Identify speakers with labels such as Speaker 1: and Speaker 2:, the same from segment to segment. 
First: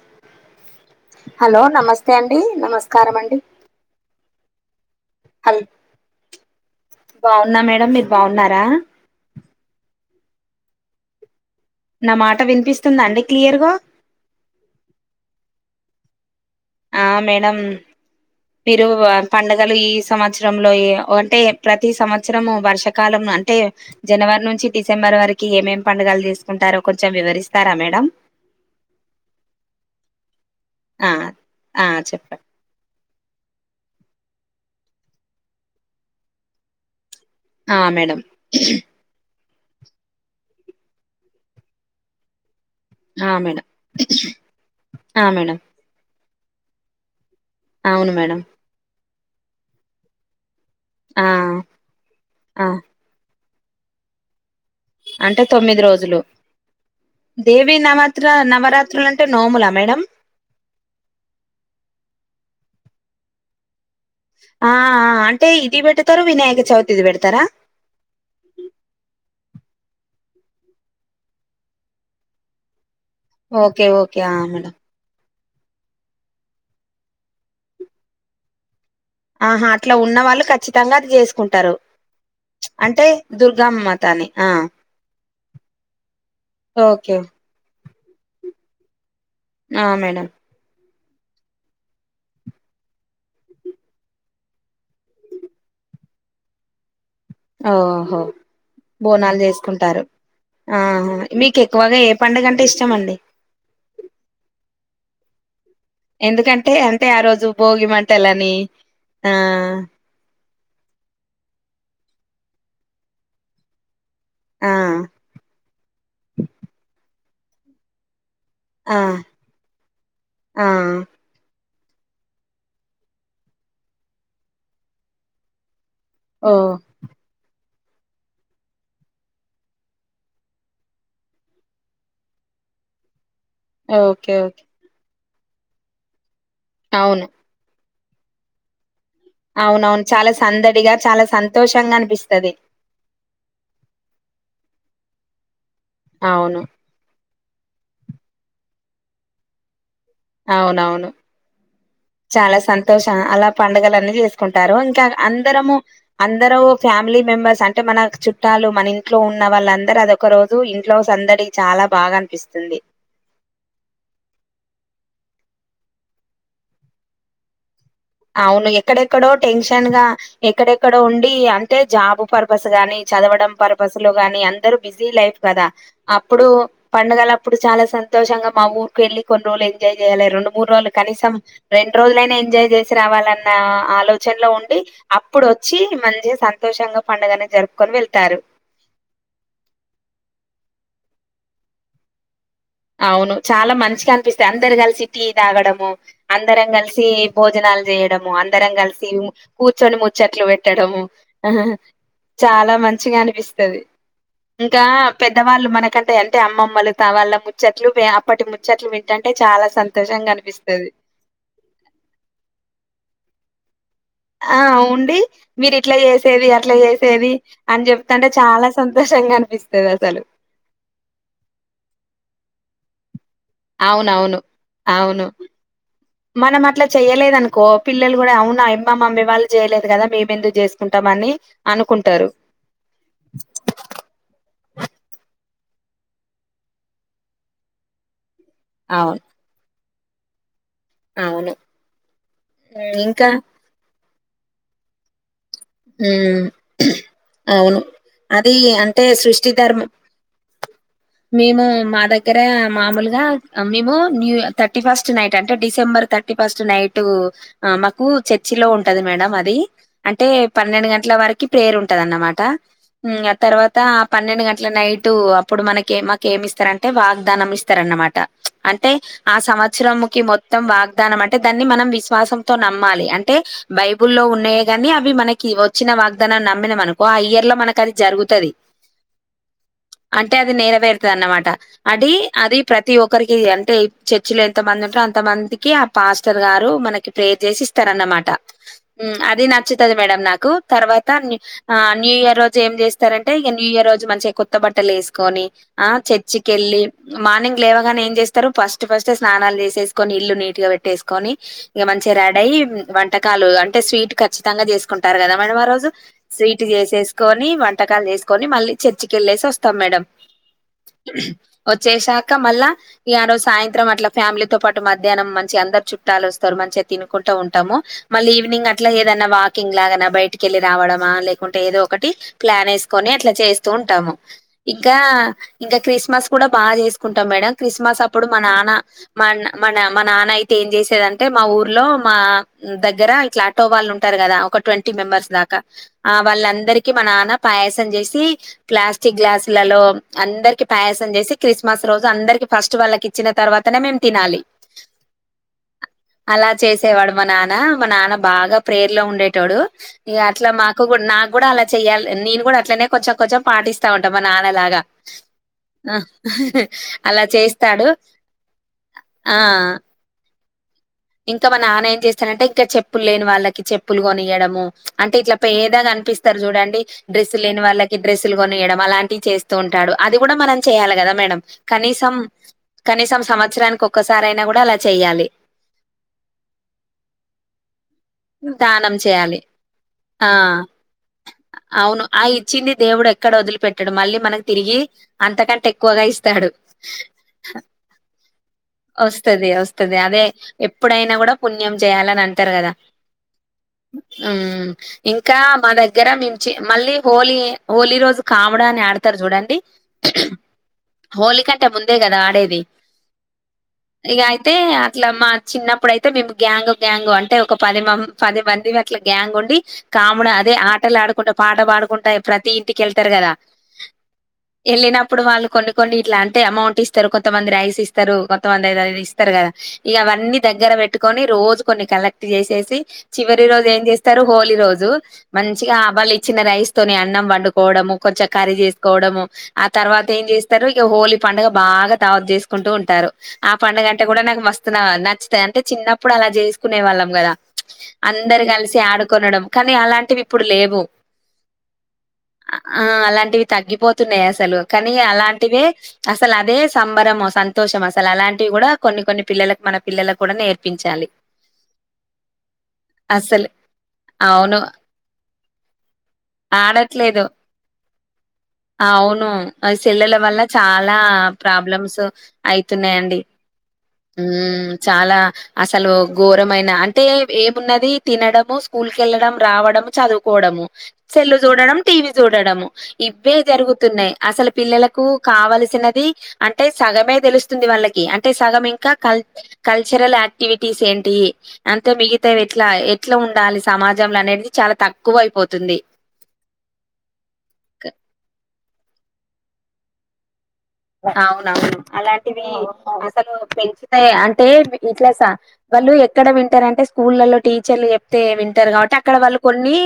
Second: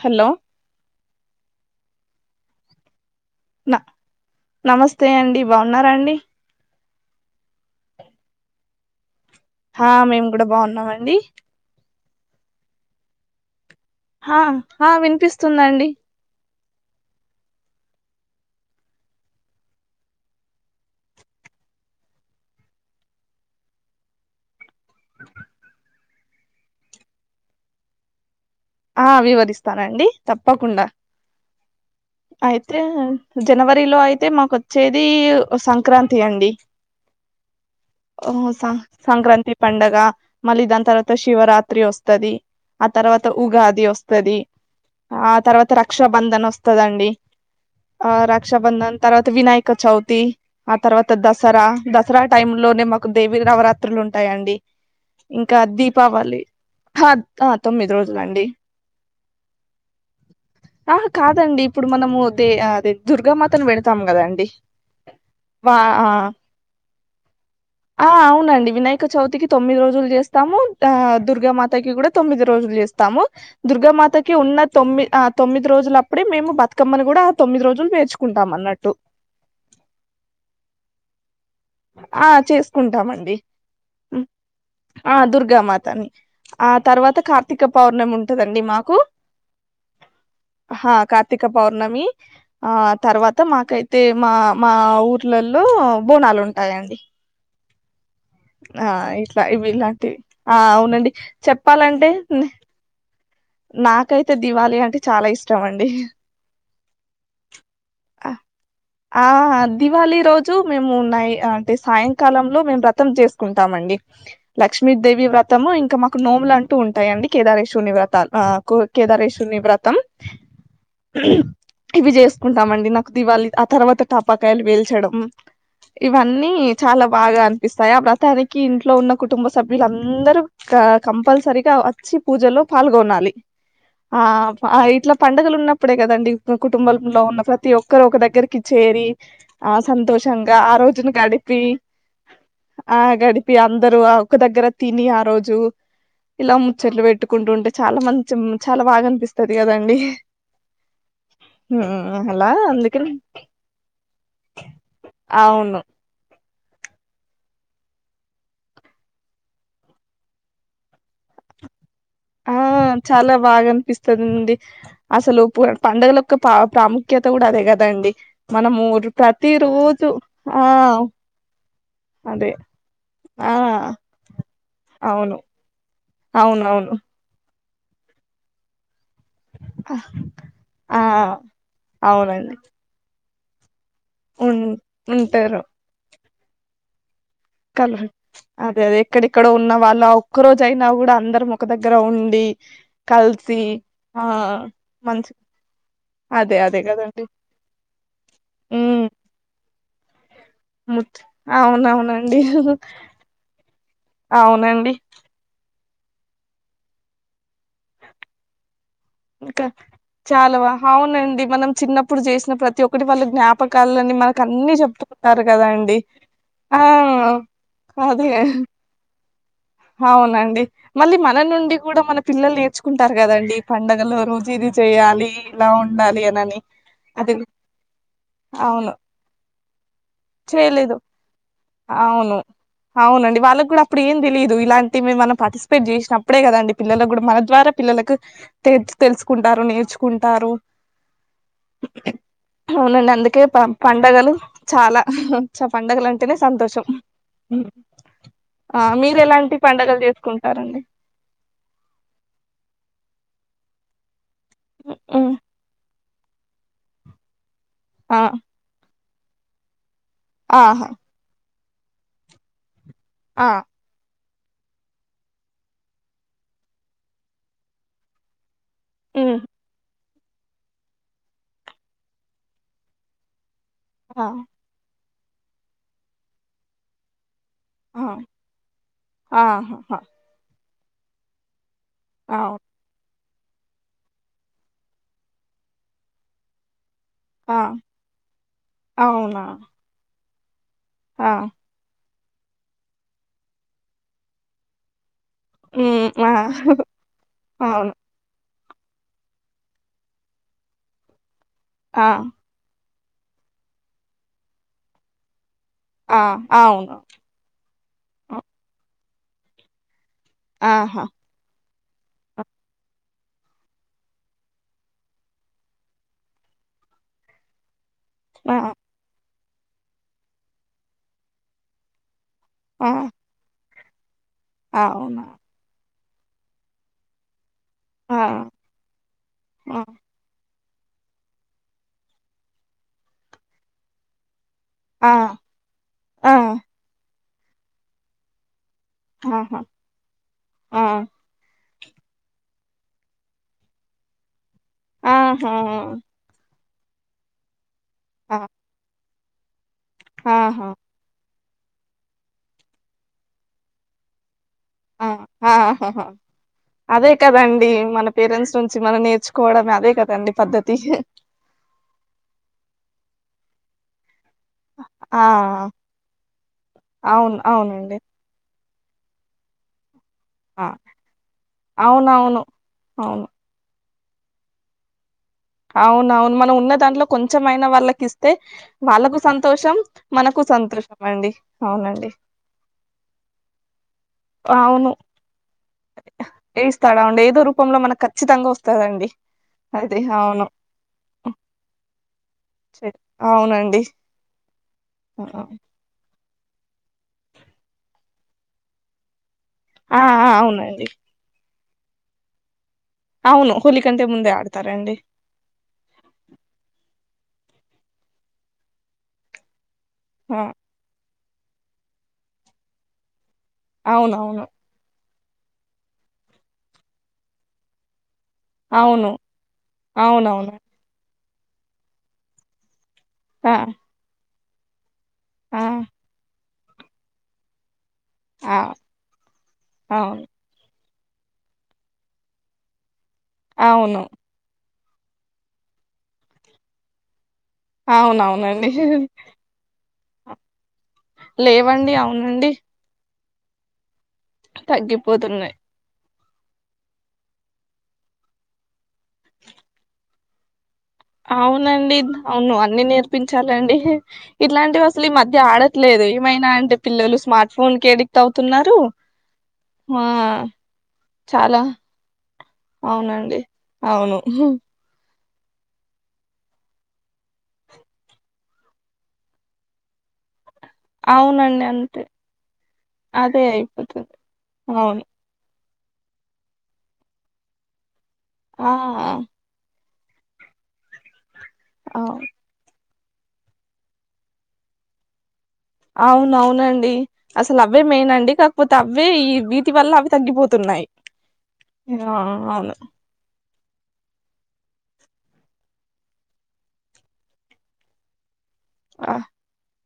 Speaker 1: Hollow
Speaker 2: hello నమస్తే అండి నమస్కారమండి
Speaker 1: న నమస్తే అండి
Speaker 2: హల్
Speaker 1: బాగున్నారా అండి
Speaker 2: బావున్న మేడం మీరు బావున్నారా
Speaker 1: ఆ మేము గూడ బావున్నామండి
Speaker 2: నా మాట వినిపిస్తుందాండి క్లియర్ గా
Speaker 1: ఆహా ఆ వినిపిస్తుందండి
Speaker 2: ఆ మేడం మీరు ఆ పండుగలు ఈ సంవత్సరంలో ఏ అంటే ప్రతి సంవత్సరము వర్షాకాలం అంటే జనవర్ నుంచి డిసెంబర్ వరకి ఏమే పండుగలు జేసుకుంటారో కొంచెం వివరిస్తారా మేడం
Speaker 1: ఆ వివరిస్తానండి తప్పకుండా
Speaker 2: ఆ ఆ చెప్పండి
Speaker 1: అయితే జనవరిలో అయితే మాకొచ్చేది ఓ సంక్రాంతి అండి
Speaker 2: ఆ మేడం
Speaker 1: ఓ సా సంక్రాంతి పండగ మళ్లీ దాని తర్వాత శివరాత్రి వస్తాది ఆ తర్వాత ఉగాది వస్తాది ఆ తర్వాత రక్షాబంధన్ వస్తాదండి
Speaker 2: అవును
Speaker 1: ఆ
Speaker 2: మేడం
Speaker 1: రక్షాబంధన్ తర్వాత వినాయక చవితి ఆ తర్వాత
Speaker 2: ఆ
Speaker 1: దసరా దసరా టైమ్
Speaker 2: ఆ
Speaker 1: లోనే మాకు దేవి నవరాత్రులు ఉంటాయండి
Speaker 2: అంటే
Speaker 1: ఇంకా
Speaker 2: తొమ్మిది రోజులు
Speaker 1: దీపావళి హా
Speaker 2: దేవి
Speaker 1: తొమ్మిది రోజు
Speaker 2: నవత్ర
Speaker 1: రండి
Speaker 2: నవరాత్రులు అంటే నోములా మేడం
Speaker 1: ఆహా కాదండి ఇప్పుడు మనము దే ఆదే దుర్గామాతను పెడ్
Speaker 2: ఆ ఆ అంటే ఇది
Speaker 1: ఆ
Speaker 2: పెడతరు వినాయక చవితిది పెడతరా.
Speaker 1: ఆ అవునండి వినాయక చవితికి. తొమ్మిది రోజులు చేస్తాము. ఆ దుర్గా మాత కి కూడ తొమ్మిది రోజులు చేస్త్ తాము
Speaker 2: ఓకే.
Speaker 1: దుర్గా
Speaker 2: ఓకే. ఆ!
Speaker 1: మాతాకి ఉన్న
Speaker 2: మేడం.
Speaker 1: తొమ్మిద్ ఆ తొమ్మిది రోజులు అప్పుడే మేము బతుకమ్మని గూడా ఆ తొమ్మిది రోజులు పేర్చుకుంటాం అన్నట్టు.
Speaker 2: ఆహా అట్లా ఉన్న వాళ్ళు ఖచ్చితంగా అది చేసుకుంటారు.
Speaker 1: ఆ
Speaker 2: ప్చ్ అంటే
Speaker 1: చేసుకుంటామండి
Speaker 2: దుర్గామ్ మాతాని
Speaker 1: ఉమ్,
Speaker 2: ఆ
Speaker 1: ఆ దుర్గామాతాని ఆ
Speaker 2: ఓకే.
Speaker 1: తర్వాత కార్తీక పౌర్ణమి ఉంటదండి మాకూ.
Speaker 2: ఆ మేడం
Speaker 1: హా కార్తీక పౌర్ణమీ ఆ తర్వాత మాకైతే మా మా ఊర్లల్లో. ఆ బోనాలు ఉంటాయండి.
Speaker 2: అఓహో
Speaker 1: ఆ
Speaker 2: బోనాలు
Speaker 1: ఇట్లా ఇవి
Speaker 2: చేసుకుంటారు
Speaker 1: ఇలాంటివి ఆ అవునండి
Speaker 2: ఆహ మీకు ఎక్కువగా
Speaker 1: చెప్పాలంటే
Speaker 2: ఏ
Speaker 1: నే-
Speaker 2: పండగంటే ఇష్టమండి.
Speaker 1: నాకైతే దివాళీ అంటే చాలా ఇష్
Speaker 2: ఎందుకంటే అంటే ఆ రోజు భోగి మంటలనీ.
Speaker 1: ఆహా దివాళీ రోజు మేము నై అం టే సాయంకాలంలో మేము వ్రతం చేసుకుంటాం మండి
Speaker 2: ఆ!
Speaker 1: లక్ష్మీదేవి వ్రతమూ ఇంక్ కా మాకు నోములంటూ ఉంటాయండి కేదారేశ్వరుని వ్రతాల్. ఆ కో
Speaker 2: ఆ!
Speaker 1: కేదారేశ్వరుణి వ్రతం
Speaker 2: ఆ!
Speaker 1: ఇవి చేసుకుంటామండి నాకు దివాళి ఆ తర్వాత టాపాకాయలు వేల్చడం. ఇవన్నీ
Speaker 2: ఓహ్!
Speaker 1: చాలా బాగా అన్ పిస్తాయా ఆ వ్రతానికి ఇంట్లో ఉన్న కుటుంబ సభ్యులుందరూ కా కంపల్సరిగా వచ్చి పూజలో ఫాల్గొనాల్ లి ఆ
Speaker 2: ఓకే. ఓకే.
Speaker 1: అ ఇట్లా పండుగలు ఉన్నప్పుడే కదండి కుటుంబంలో
Speaker 2: అవును.
Speaker 1: ఉన్న ప్రతి ఒక్ క్కరు ఒక దగ్గరికి చేరీ ఆ
Speaker 2: అవునవును. చాలా
Speaker 1: సంతోషంగా ఆ
Speaker 2: సందడిగా,
Speaker 1: రోజును
Speaker 2: చాలా
Speaker 1: గడిపీ.
Speaker 2: సంతోషంగా అనిపిస్తది.
Speaker 1: ఆ గడిపి అందరు ఆ ఒక్క దగ్గర తినీ ఆ రోజూ ఇలా
Speaker 2: అవును.
Speaker 1: ముచ్చట్లు పెట్టుకుంటు ఉంటే చాలా మంచి మ్ చాలా బాగా అనిపిస్తది గదండి.
Speaker 2: అవునవును
Speaker 1: అలా
Speaker 2: చాలా
Speaker 1: అందుకని
Speaker 2: సంతోషం అలా పండుగల అన్నీ చేసుకుంటారూ ఇంకా అందరమూ
Speaker 1: అవును
Speaker 2: అం అందరూ ఫ్యామిలీ మెంబర్స్ అంటే మన చుట్టాలు మన ఇంట్లో ఉన్న వాళ్ళందర అదోక రోజు ఇంట్లో సందడి. ఇ చాలా బాగా
Speaker 1: ఆ
Speaker 2: అనిపిస్తుంది
Speaker 1: చాలా బాగ అనిపిస్తదండి. అసలు పు పండగల ఒక్కా పా ప్రాముఖ్యత గూడా అదే గద్.
Speaker 2: అవును ఎక్కడెక్కడో టెన్షన్ గా
Speaker 1: రోజు ఆ
Speaker 2: ఎక్కడెక్కడో ఉండీ అంటే జాబు
Speaker 1: అదే
Speaker 2: పర్పస్ గా నీ
Speaker 1: ఆ
Speaker 2: చదవడం పర్పస్ లో గానీ అందరు బిజీ
Speaker 1: అవును
Speaker 2: లైఫ్ కదా అప్పుడూ
Speaker 1: అవునవును
Speaker 2: పండగల అప్పుడు చాలా సంతోషంగా మా ఊర్ కెళ్ళి కొన్ని రోజులు ఎంజాయ్ జేయాలే రెండు ముడ్రోజులు
Speaker 1: ఆ
Speaker 2: కనీసం రెండ్రోజులైనా
Speaker 1: అవునండి
Speaker 2: ఎంజాయ్ చేస్ ఇవ్వాలన్నా ఆలోచనలో
Speaker 1: ఉ
Speaker 2: ఉండి అప్పుడు
Speaker 1: ఉంటారు
Speaker 2: వచ్చీ మంచిగ సంతోషంగ
Speaker 1: కల్వహర్ ప్చ్ అదే అదే ఎక్కడెక్కడో ఉన్న వాళ్ళు ఆ ఒక్కరోజు అయి నా గూడా అందరం ఒక దగ్గర ఉండీ.
Speaker 2: అవును చాలా మంచిగనిపిస్తాయ్ అందరు కల్సి టీ
Speaker 1: మంచి
Speaker 2: తాగడము.
Speaker 1: అదే
Speaker 2: అందరం
Speaker 1: అదే
Speaker 2: కల్సీ
Speaker 1: కదండి
Speaker 2: భోజనాలు చేయడము అందరం
Speaker 1: ఉ
Speaker 2: కల్సీ మ్ కూర్చొని ముచ్చట్లు పెట్టడము.
Speaker 1: అవునవును
Speaker 2: చాలా మంచిగా అనిపిస్తద్. తది ఇంకా
Speaker 1: అవునండి
Speaker 2: పెద్దవాళ్ళు మనకంటే అంటే అమ్మమ్మలు త వాళ్ళ చెట్లు పియా అప్పటి ముచ్చట్లు పెట్
Speaker 1: ఇంకా చాలావ అవునండి మనం చిన్నప్పుడు చేసిన ప్రతి ఒక్కటి వాళ్ళ జ్ఞాప
Speaker 2: ఆ ఉండి
Speaker 1: కదా
Speaker 2: మీరు ఇట్లా
Speaker 1: అండి
Speaker 2: చేసేది అట్లా
Speaker 1: ఆ
Speaker 2: చేసేది అని చెప్తంటే
Speaker 1: అదే
Speaker 2: చాలా సంతోషంగా ఆన్
Speaker 1: అవునండి మళ్ళీ మన నుండి కూడా మన పిల్లలు నేర్చుకుంటారు కదండి పండుగలో
Speaker 2: అవునవును.
Speaker 1: రుజిది
Speaker 2: అవును.
Speaker 1: చేయాలి ఇలా ఉండాలి అనని
Speaker 2: మనం అట్లా
Speaker 1: అది
Speaker 2: చెయ్యలేదనుకో పిల్లలు కూడా అవునా
Speaker 1: అవును
Speaker 2: అబ్బమ్మమ్మ ఇ వాళ్ళు చేయలేదు కదా మేమెందుకు
Speaker 1: చేయలేదు
Speaker 2: చేసుకుంటాం అని అనుకుంటారు.
Speaker 1: అవును అవునండి వాళ్ళకి కూడా అప్పుడు ఏం తెలిదు ఇలాంటివి మనం పార్టిసిపేట్ చేసినప్పుడే కదండి పిల్లలకు కూడా మన ద్వారా పిల్లలకు తె
Speaker 2: అవును
Speaker 1: తెలుసుకుంటారు నేర్చుకుంటారు
Speaker 2: అవును. హ్మ్.
Speaker 1: అవునండి
Speaker 2: ఇంకా
Speaker 1: అందుకే ప పండగలు చాలా చ్చ పండగలు అంటేనే
Speaker 2: హ్మ్
Speaker 1: సంతోషం
Speaker 2: అవును. అది
Speaker 1: ఆ
Speaker 2: అంటే
Speaker 1: మీరు
Speaker 2: సృష్టి
Speaker 1: ఎలాంటి
Speaker 2: ధర్మ
Speaker 1: పడుగలు చేసుకుంటారండి
Speaker 2: మేము మా దగ్గర మామూలుగా మేము new thirty first
Speaker 1: um,
Speaker 2: night అంటే డిసెంబర్ థర్టీ ఫస్ట్ నైట్ ఆ మాకు
Speaker 1: ఆ
Speaker 2: చర్చిలో ఉంటది మేడం అది అంటే పన్నెండు
Speaker 1: ఆహా
Speaker 2: గంటల వరకు ప్రేయర్ ఉంటందన్నమాట మ్ ఆ తర్వాత పన్నెండు గంటల నైట్ అప్పుడు మనకి మాకు ఏమి ఇస్తారంటే వాగ్దానం ఇస్తారన్నమాట అంటే ఆ
Speaker 1: ఉమ్
Speaker 2: సంవత్సరం మొత్తం వాగ్దానం అంటే దాన్ని మనం విశ్వాసంతో నమ్మాలి అంటే బైబుల్ లో
Speaker 1: ఆ
Speaker 2: ఉన్నాయే కాగాని మనకి వచ్చిన వాగ్దానాన్ని నమ్మిన మనకొ ఆ ఇయర్ లో మనకు అది
Speaker 1: ఆ
Speaker 2: జరుగుతాది
Speaker 1: ఆహాహా
Speaker 2: అంటే అది నేర వెర్థదాన్నామా అడి
Speaker 1: అవు
Speaker 2: అది ప్రతి ఒక్క ఒక్కరికి అంటే చర్చిలో ఎంత మంది ఉంట్రో అంత మందికి ఆ పాస్టర్ గారు మనకి ప్రేయర్
Speaker 1: ఆ
Speaker 2: చేసి ఇస్తారన్నమాట మ్
Speaker 1: అవునా
Speaker 2: అది నచ్చుతది మేడం నాకు తర్వాత ఆ న్యూ ఇయర్ రోజు ఏం చేస్తారంటే ఇక న్యూ ఇయర్ రోజు మంచిగా కొత్త బట్టలు వేస్ కని ఆ చర్చికెళ్ళి మార్నింగ్
Speaker 1: అవును
Speaker 2: లేవగానే ఏం చేస్తారు ఫస్ట్ ట్ ఫస్ట్ స్నానాలు చేసెస్కొని ఇల్లు నీట్ గా పెట్టేస్కొని
Speaker 1: ఆ
Speaker 2: మంచిగా రెడీయ్ వంటకాలు అంటే స్వీట్ ఖచ్చితంగా చేసుకుంటారు కదా మే ఆ రోజు
Speaker 1: ఆ
Speaker 2: స్వీట్
Speaker 1: అవును
Speaker 2: చేసేసుకొని వంటకాలు చేసుకొని మళ్ళీ చర్చికి ఏలేసి వస్తాం మేడం
Speaker 1: ఆహా
Speaker 2: వచ్చేసాక మళ్ళా ఇగ ఆరోజు సాయంత్రం అట్లా ఫ్యామిలీతో పాటు మధ్యాహ్నం మంచి అందరు చుట్టాలు వస్తారు మంచిగా తినుకుంట ఉంటాము మళ్ళీ
Speaker 1: ఆ
Speaker 2: ఈవినింగ్ అట్లా ఏదన్నా వాకింగ్ లాగన్నా బయటికి వెళ్ళి రావడమా లేకుంటే ఏదో ఒకటి ప్లాన్
Speaker 1: ఆ
Speaker 2: వేసుకొని అట్లా చేస్తూ ఉంటాము ఇంకా
Speaker 1: అవునా
Speaker 2: ఇంకా క్రిస్ క్రిస్మస్ కూడా బాగా చేసుకుంటాం మేడం క్రిస్మస్
Speaker 1: ఆ
Speaker 2: అప్పుడు మన నాన్న మన నాన్న అయితే ఏం చేసేదంటే మా ఊర్లో మా దగ్గర ఇట్లా ఆటో వాళ్ళు ఉంటారు కదా ఒక ఫిఫ్టీ
Speaker 1: ఆ ఆ
Speaker 2: మెంబర్స్ దాకా ఆ వాళ్ళందరికీ మ నాన్న పాయాసం చేసి ప్లాస్టిక్
Speaker 1: ఆహా
Speaker 2: గ్లాసులలో అందరికి
Speaker 1: ఆ
Speaker 2: పాయాసం చేసి క్రిస్ క్రిస్మస్ రోజు అందరికీ ఫస్ట్ వాళ్ళకి ఇచ్చిన తర్వాతనే మే తినాలి
Speaker 1: ఆ హా
Speaker 2: అలా చేసేవాడు మా నాన్న మా నాన్న బాగా ప్రయర్లో ఉండేటోడు అట్లా
Speaker 1: ఆహా
Speaker 2: మాకు కూడా నాకు కూడా అలా చెయ్యాలి నేను కూడా అట్లనే కొంచెం కొంచెం పాటిస్తా ఉంటా మా నాన్నలాగా ఆ
Speaker 1: ఆహ అదే
Speaker 2: అలా
Speaker 1: కదండి
Speaker 2: చేస్తాడు
Speaker 1: మన పేరెంట్స్ నుంచి మనం
Speaker 2: ఆ
Speaker 1: నేర్చుకోవడమే అదే కదండి పద్ధతి
Speaker 2: ఇంకా మనాన్న ఏం చేస్తాడంటే ఇంకా చెప్పులు లేని వాళ్ళకి చెప్పులు కొనియడం ము అంటే ఇట్లా
Speaker 1: ఆ
Speaker 2: పేదగా అనిపిస్తారు చూడండి డ్రెస్
Speaker 1: అవును
Speaker 2: లేని
Speaker 1: అవునండి
Speaker 2: వారికి డ్రెస్సులు కొ నియడం అలాంటి చేస్తూ ఉంటాడు అది కూడా మనం
Speaker 1: ఆ
Speaker 2: చెయాలి కదా మేడం కనీసం
Speaker 1: అవునవును
Speaker 2: కనీసం
Speaker 1: అవును
Speaker 2: సంవత్సరానికి ఒకసారి అయినా కూడా అలా చెయ్యాలి
Speaker 1: అవునవును మనం ఉన్న దాంట్లో కొంచెంమైనా వాళ్ళకి ఇస్తే
Speaker 2: దానం
Speaker 1: వాళ్ళకు
Speaker 2: చేయాలి
Speaker 1: సంతోషం
Speaker 2: ఆ
Speaker 1: మనకు సం
Speaker 2: అవును ఆ ఇచ్చింది దేవుడు ఎక్కడ వదిలి పెట్టాడు మళ్ళీ మనకి తిరిగి
Speaker 1: అవును
Speaker 2: అంతకంటే ఎక్కువగా ఇస్తాడు
Speaker 1: ఇస్తాడా అండి ఏదో రూపంలో మనకు ఖచ్చితంగా వస్తదండి
Speaker 2: వస్తది వస్తది
Speaker 1: అది
Speaker 2: అదే
Speaker 1: అవును
Speaker 2: ఎప్పుడైనా కూడా పుణ్యం చేయాలని అంటారు కదా
Speaker 1: చె అవునండి
Speaker 2: ఉమ్మ్
Speaker 1: ఆ
Speaker 2: ఇంకా మా దగ్గర గమించి మళ్ళీ హోలీ హోలీ రోజు కాబడి అని ఆడతారు చూడం
Speaker 1: ఆఆ అవునండి
Speaker 2: ట ముందే కదా ఆడేది
Speaker 1: అవును హోలీ కంటే
Speaker 2: ఇగ
Speaker 1: ముందే
Speaker 2: అయితే
Speaker 1: ఆడతారండి
Speaker 2: అట్ల మా చిన్నప్పుడుయితే మేము గ్యాంగ్ గ్యాంగ్ అంటే ఒక పది మం పది మందిమి అట్ల గ్యాంగ్ ఉండి కాముడా
Speaker 1: ఆ
Speaker 2: అదే ఆటలు ఆడుకుంటా పాట పాడుకుంటా ప్రతి ఇంటికేళ్తారు కదా
Speaker 1: అవునవును
Speaker 2: ఇప్పుడు వాళ్ళు కొన్ని కొన్ని ఇట్లా అంటే అమౌంట్ ఇస్తారు కొంతమంది రైస్ ఇస్తారు తో వంద ఐదైది
Speaker 1: అవును
Speaker 2: ఇస్తారు కదా ఇగ అవన్నీ
Speaker 1: అవునవును
Speaker 2: దగ్గర పెట్టుకొని రోజు కొన్ని కలెక్ట్ చేసేసి చివరి
Speaker 1: ఆ
Speaker 2: రోజు ఏం చేస్తారు హోలీ రోజు మంచిగా ఆ వాళ్ళు ఇచ్చిన రైస్‌తోని అన్నం వండుకోవడము కొచ్చ కారీ
Speaker 1: ఆ
Speaker 2: చేసుకోవడము ఆ తర్వాత
Speaker 1: అవును
Speaker 2: ఏం చేస్తారు ఇగ హోలీ పండగ బాగా ధవత్ చేసుకుంటూ ఉంటారు ఆ పండగ
Speaker 1: అవును
Speaker 2: అంటే కూడా నాకు మస్త్ నా నచ్చు తాయ్ అంటే చిన్నప్పుడు అలా చేసుకునే వాళ్ళం కదా అందరు
Speaker 1: అవునవునండి
Speaker 2: కలిసి ఆడుకోనడం కానీ అలాం టివి ఇప్పుడు లేవు
Speaker 1: లేవండి అవునండి
Speaker 2: ఆ అలాంటివి తగ్గిపోతున్నాయి అసలు కానీ
Speaker 1: తగ్గిపోతున్నాయి
Speaker 2: అలాంటివే అసలు అదే సంబరము సంతోషం అసలు అలాంటివి కూడా కొన్ని కొన్ని పిల్లలకు మన పిల్లలకు కూడా నేర్చి
Speaker 1: అవునండి అవును అన్ని
Speaker 2: అస్సలు
Speaker 1: నేర్పించాలండి
Speaker 2: అవును
Speaker 1: ఇట్లాంటివి అసలు ఈ మ ధ్య ఆడట్లేదు ఏమైనా అంటే పిల్లలు
Speaker 2: ఆడట్లేదు
Speaker 1: స్మార్ట్ ఫోన్‌కి అడి
Speaker 2: అవును ఆ సెల్యుల వల్ల చాలా
Speaker 1: చాలా
Speaker 2: ప్రాబ్లమ్స్ అయితున్నాయండి
Speaker 1: అవునండి అవును
Speaker 2: ఉమ్మ్ చాలా అసలు ఘోరమైన అంటే ఏమున్నది తినడము స్కూల్ కేళ్ళడం రావడము చదువుకోవడము సెల్లు
Speaker 1: అవునండి
Speaker 2: చూడడం
Speaker 1: అంతే
Speaker 2: టీవీ చూడడము ఇవే
Speaker 1: అదే
Speaker 2: జరుగుతున్నాయి
Speaker 1: అయిపోతుంది
Speaker 2: అసలు
Speaker 1: అవును
Speaker 2: పిల్లలకు కావాల్సి చిన్నది అంటే సగమే తెలుస్తుంది వాళ్ళకి అంటే సగం
Speaker 1: ఆ
Speaker 2: ఇంక కాల్ కాల్ ల్చరల్ యాక్టివిటీస్ ఏంటి అంతే
Speaker 1: అవు
Speaker 2: మిగతావి ఎట్లా ఎట్ల ఉండాలి సమాజంలో అనేది చాలా తక్కువ అయిపోతు
Speaker 1: అవునవునండి అసలు అవే మెయిన్ అండి కాకపోతే అవే ఈ వీటివల్ల అవి తగ్గిపో
Speaker 2: అవునవును అలాంటివి
Speaker 1: అవును
Speaker 2: అసలు పెంచితే అంటే ఇట్లాస వాళ్ళు ఎక్కడ వింటారంటే స్కూళ్ళలో టీచర్లు చెప్తే విం టరు కాబట్టి
Speaker 1: ఆ
Speaker 2: అక్కడ వాళ్ళు కొన్ని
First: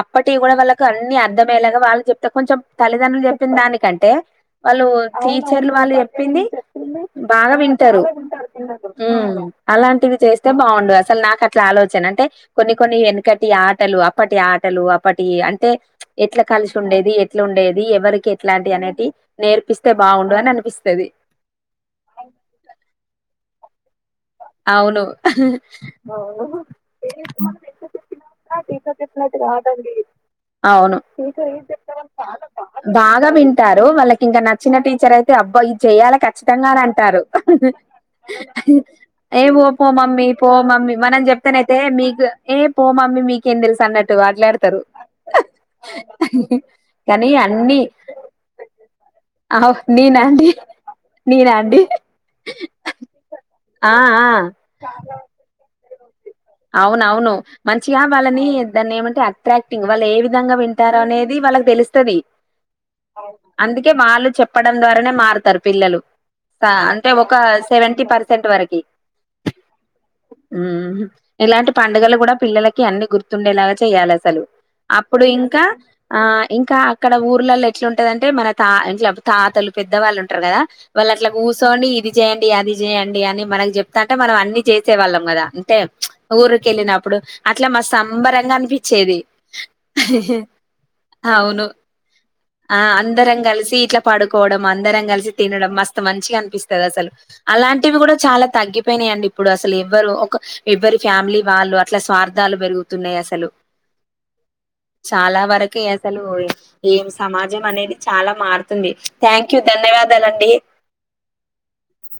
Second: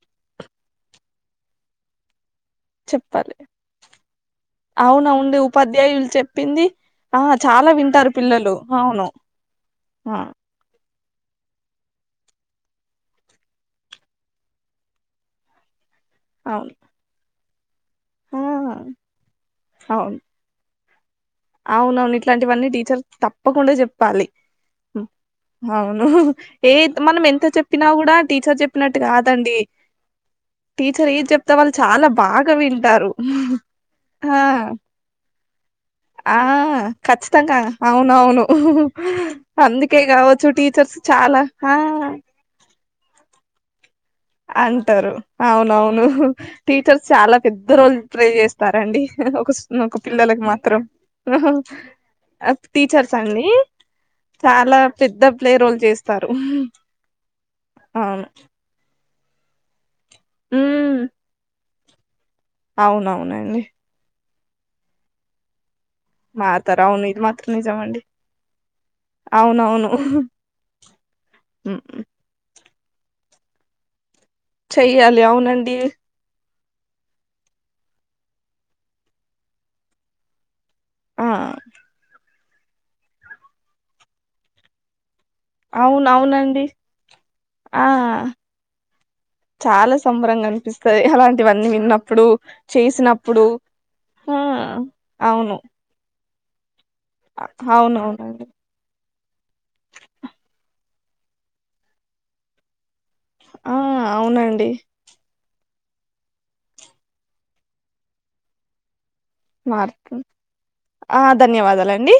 Speaker 2: అప్పటి కూడా వాళ్ళకు అన్ని అర్థమయ్యేలాగ వాళ్ళు చె ప్తే కొంచెం తల్లిదండ్రులు
Speaker 1: చెప్పాలి
Speaker 2: చెప్పింది దానికంటే వాళ్ళు
Speaker 1: అవునవుండి
Speaker 2: టీచర్లు వాళ్ళు
Speaker 1: ఉపాధ్యాయులు
Speaker 2: చెప్పింది
Speaker 1: ఆ
Speaker 2: బాగా
Speaker 1: చాలా
Speaker 2: వింటారు
Speaker 1: పిల్లలు అవును
Speaker 2: ఉమ్మ్
Speaker 1: ఆ
Speaker 2: అలాంటివి చేస్తే బాగుండు అసల్ నాకు అట్లా ఆలోచన అంటే కొన్ని కొన్ని ఎనకటి ఆటలు అప్పటి ఆటలు అప్పటి అంటే ఎట్లా
Speaker 1: అవును
Speaker 2: కలిసి ఉండేది ఎట్లా ఉండేది ఎవరికి
Speaker 1: ఆ
Speaker 2: ఎట్లాంటి అనేటి నేర్పిస్తే
Speaker 1: అవును
Speaker 2: బాగుండు అని అనిపి
Speaker 1: అవునవును ఇట్లాంటివన్నీ టీచర్ తప్పకుండా చెప్పాలి
Speaker 2: అవును
Speaker 1: అవును ఏత్ మనం ఎంత చెప్పినా కూడా టీచర్ చెప్పినట్టు కాదండి
Speaker 2: అదండి అవును
Speaker 1: టీచర్ ఏది చెప్తే వాళ్ళు చాలా బాగా వింటారు
Speaker 2: బాగా వింటారు వాళ్ళకి
Speaker 1: ఆ
Speaker 2: ఇంకా నచ్చిన టీచర్ అయితే అబ్బా ఇది చెయాలి
Speaker 1: ఆ
Speaker 2: ఖచ్చితంగా అని అంటారు
Speaker 1: ఖచ్చితంగా అవునవును
Speaker 2: ఏ పో పో
Speaker 1: అందుకే
Speaker 2: మమ్మీ
Speaker 1: కావచ్చు
Speaker 2: పో మమ్మీ
Speaker 1: టీచర్స్
Speaker 2: మనం
Speaker 1: చాలా ఆ
Speaker 2: చెప్తానైతే మీకు ఏ పో మమ్మీ మీకేం తెలుసు అన్నట్టు మాట్లాడతారు
Speaker 1: అంటారు అవునవును టీచర్స్
Speaker 2: కానీ
Speaker 1: చాలా పెద్ద
Speaker 2: అన్ని
Speaker 1: రోల్ ప్లే చేస్తారండి ఒక ఒక పిల్లలలకు మాత్రం
Speaker 2: మీరా అండి
Speaker 1: టీచర్స్ అండి
Speaker 2: ఆ ఆ
Speaker 1: చాలా పెద్ద ప్లే రోల్ చేస్తరు
Speaker 2: అవునవును మంచిగా
Speaker 1: అవును
Speaker 2: వాళ్ళని దాన్ని ఏమంటే అట్రాక్టింగ్ వాళ్ళు ఏ విధంగా వింటారు
Speaker 1: ఉమ్.
Speaker 2: అనేది వాళ్ళకి తెలుస్తది
Speaker 1: అవునవునండి
Speaker 2: అందుకే వాళ్ళు చెప్పడం ద్వారానే మారుతారు పిల్లలు
Speaker 1: మాతర అవును
Speaker 2: అంటే
Speaker 1: ఇది
Speaker 2: ఒక
Speaker 1: మాత్రం నిజమండి
Speaker 2: సెవెంటీ పర్సెంట్ వరకి
Speaker 1: అవునవును
Speaker 2: ఉమ్ ఇలాంటి
Speaker 1: హ్మ్.
Speaker 2: పండుగలు కూడా పిల్లలకి అన్ని గుర్తుండేలాగా చేయాలి అసలు
Speaker 1: చెయ్యాలి
Speaker 2: అప్పుడు ఇంకా
Speaker 1: అవునండి
Speaker 2: ఆ ఇంకా అక్కడ ఊర్లలో ఎట్లాంటదంటే మన తా ఇట్ల తాతలు పెద్దవాళ్ళు ఉంటారు కదా వాళ్ళు
Speaker 1: ఆ
Speaker 2: అట్లా కూసోని ఇది చేయండి అది చేయండి అని మనకి చెప్తా అంటే మనం అన్ని చేసేవాళ్ళం మర అంతే
Speaker 1: అవునవునండి
Speaker 2: ఊరికి వెళ్ళినప్పుడు అట్లా
Speaker 1: ఆ
Speaker 2: మస్తు సంబరంగా అనిపించేది
Speaker 1: చాలా సంబరంగా అనిపిస్తది
Speaker 2: అవును
Speaker 1: అలాంటివన్నీ విన్నప్పుడు
Speaker 2: ఆ అందరం
Speaker 1: చేసినప్పుడు
Speaker 2: కలిసి ఇట్లా
Speaker 1: ఆ
Speaker 2: పడుకోవడం అందరం కలిసి
Speaker 1: అవును
Speaker 2: తినడం మస్తు మంచిగా అనిపించేది అసలు అలాంటివి కూడా చాలా
Speaker 1: అవునవునండి
Speaker 2: తగ్గిపోయినయండి ఇప్పుడు అసలు ఎవ్వరు ఒక ఎవరి ఫ్యామిలీ వాళ్ళు అట్లా స్వార్థాలు పెరుగుతున్నాయి అసలు
Speaker 1: ఆ అవునండి
Speaker 2: చాలా వరకీ అసలు ఏం సమాజం అనేది చాలా మారుతుంది థ్యాంక్ యూ
Speaker 1: మారుతుంది
Speaker 2: ధన్యవాదాలు అండి
Speaker 1: ఆ ధన్యవాదాలండి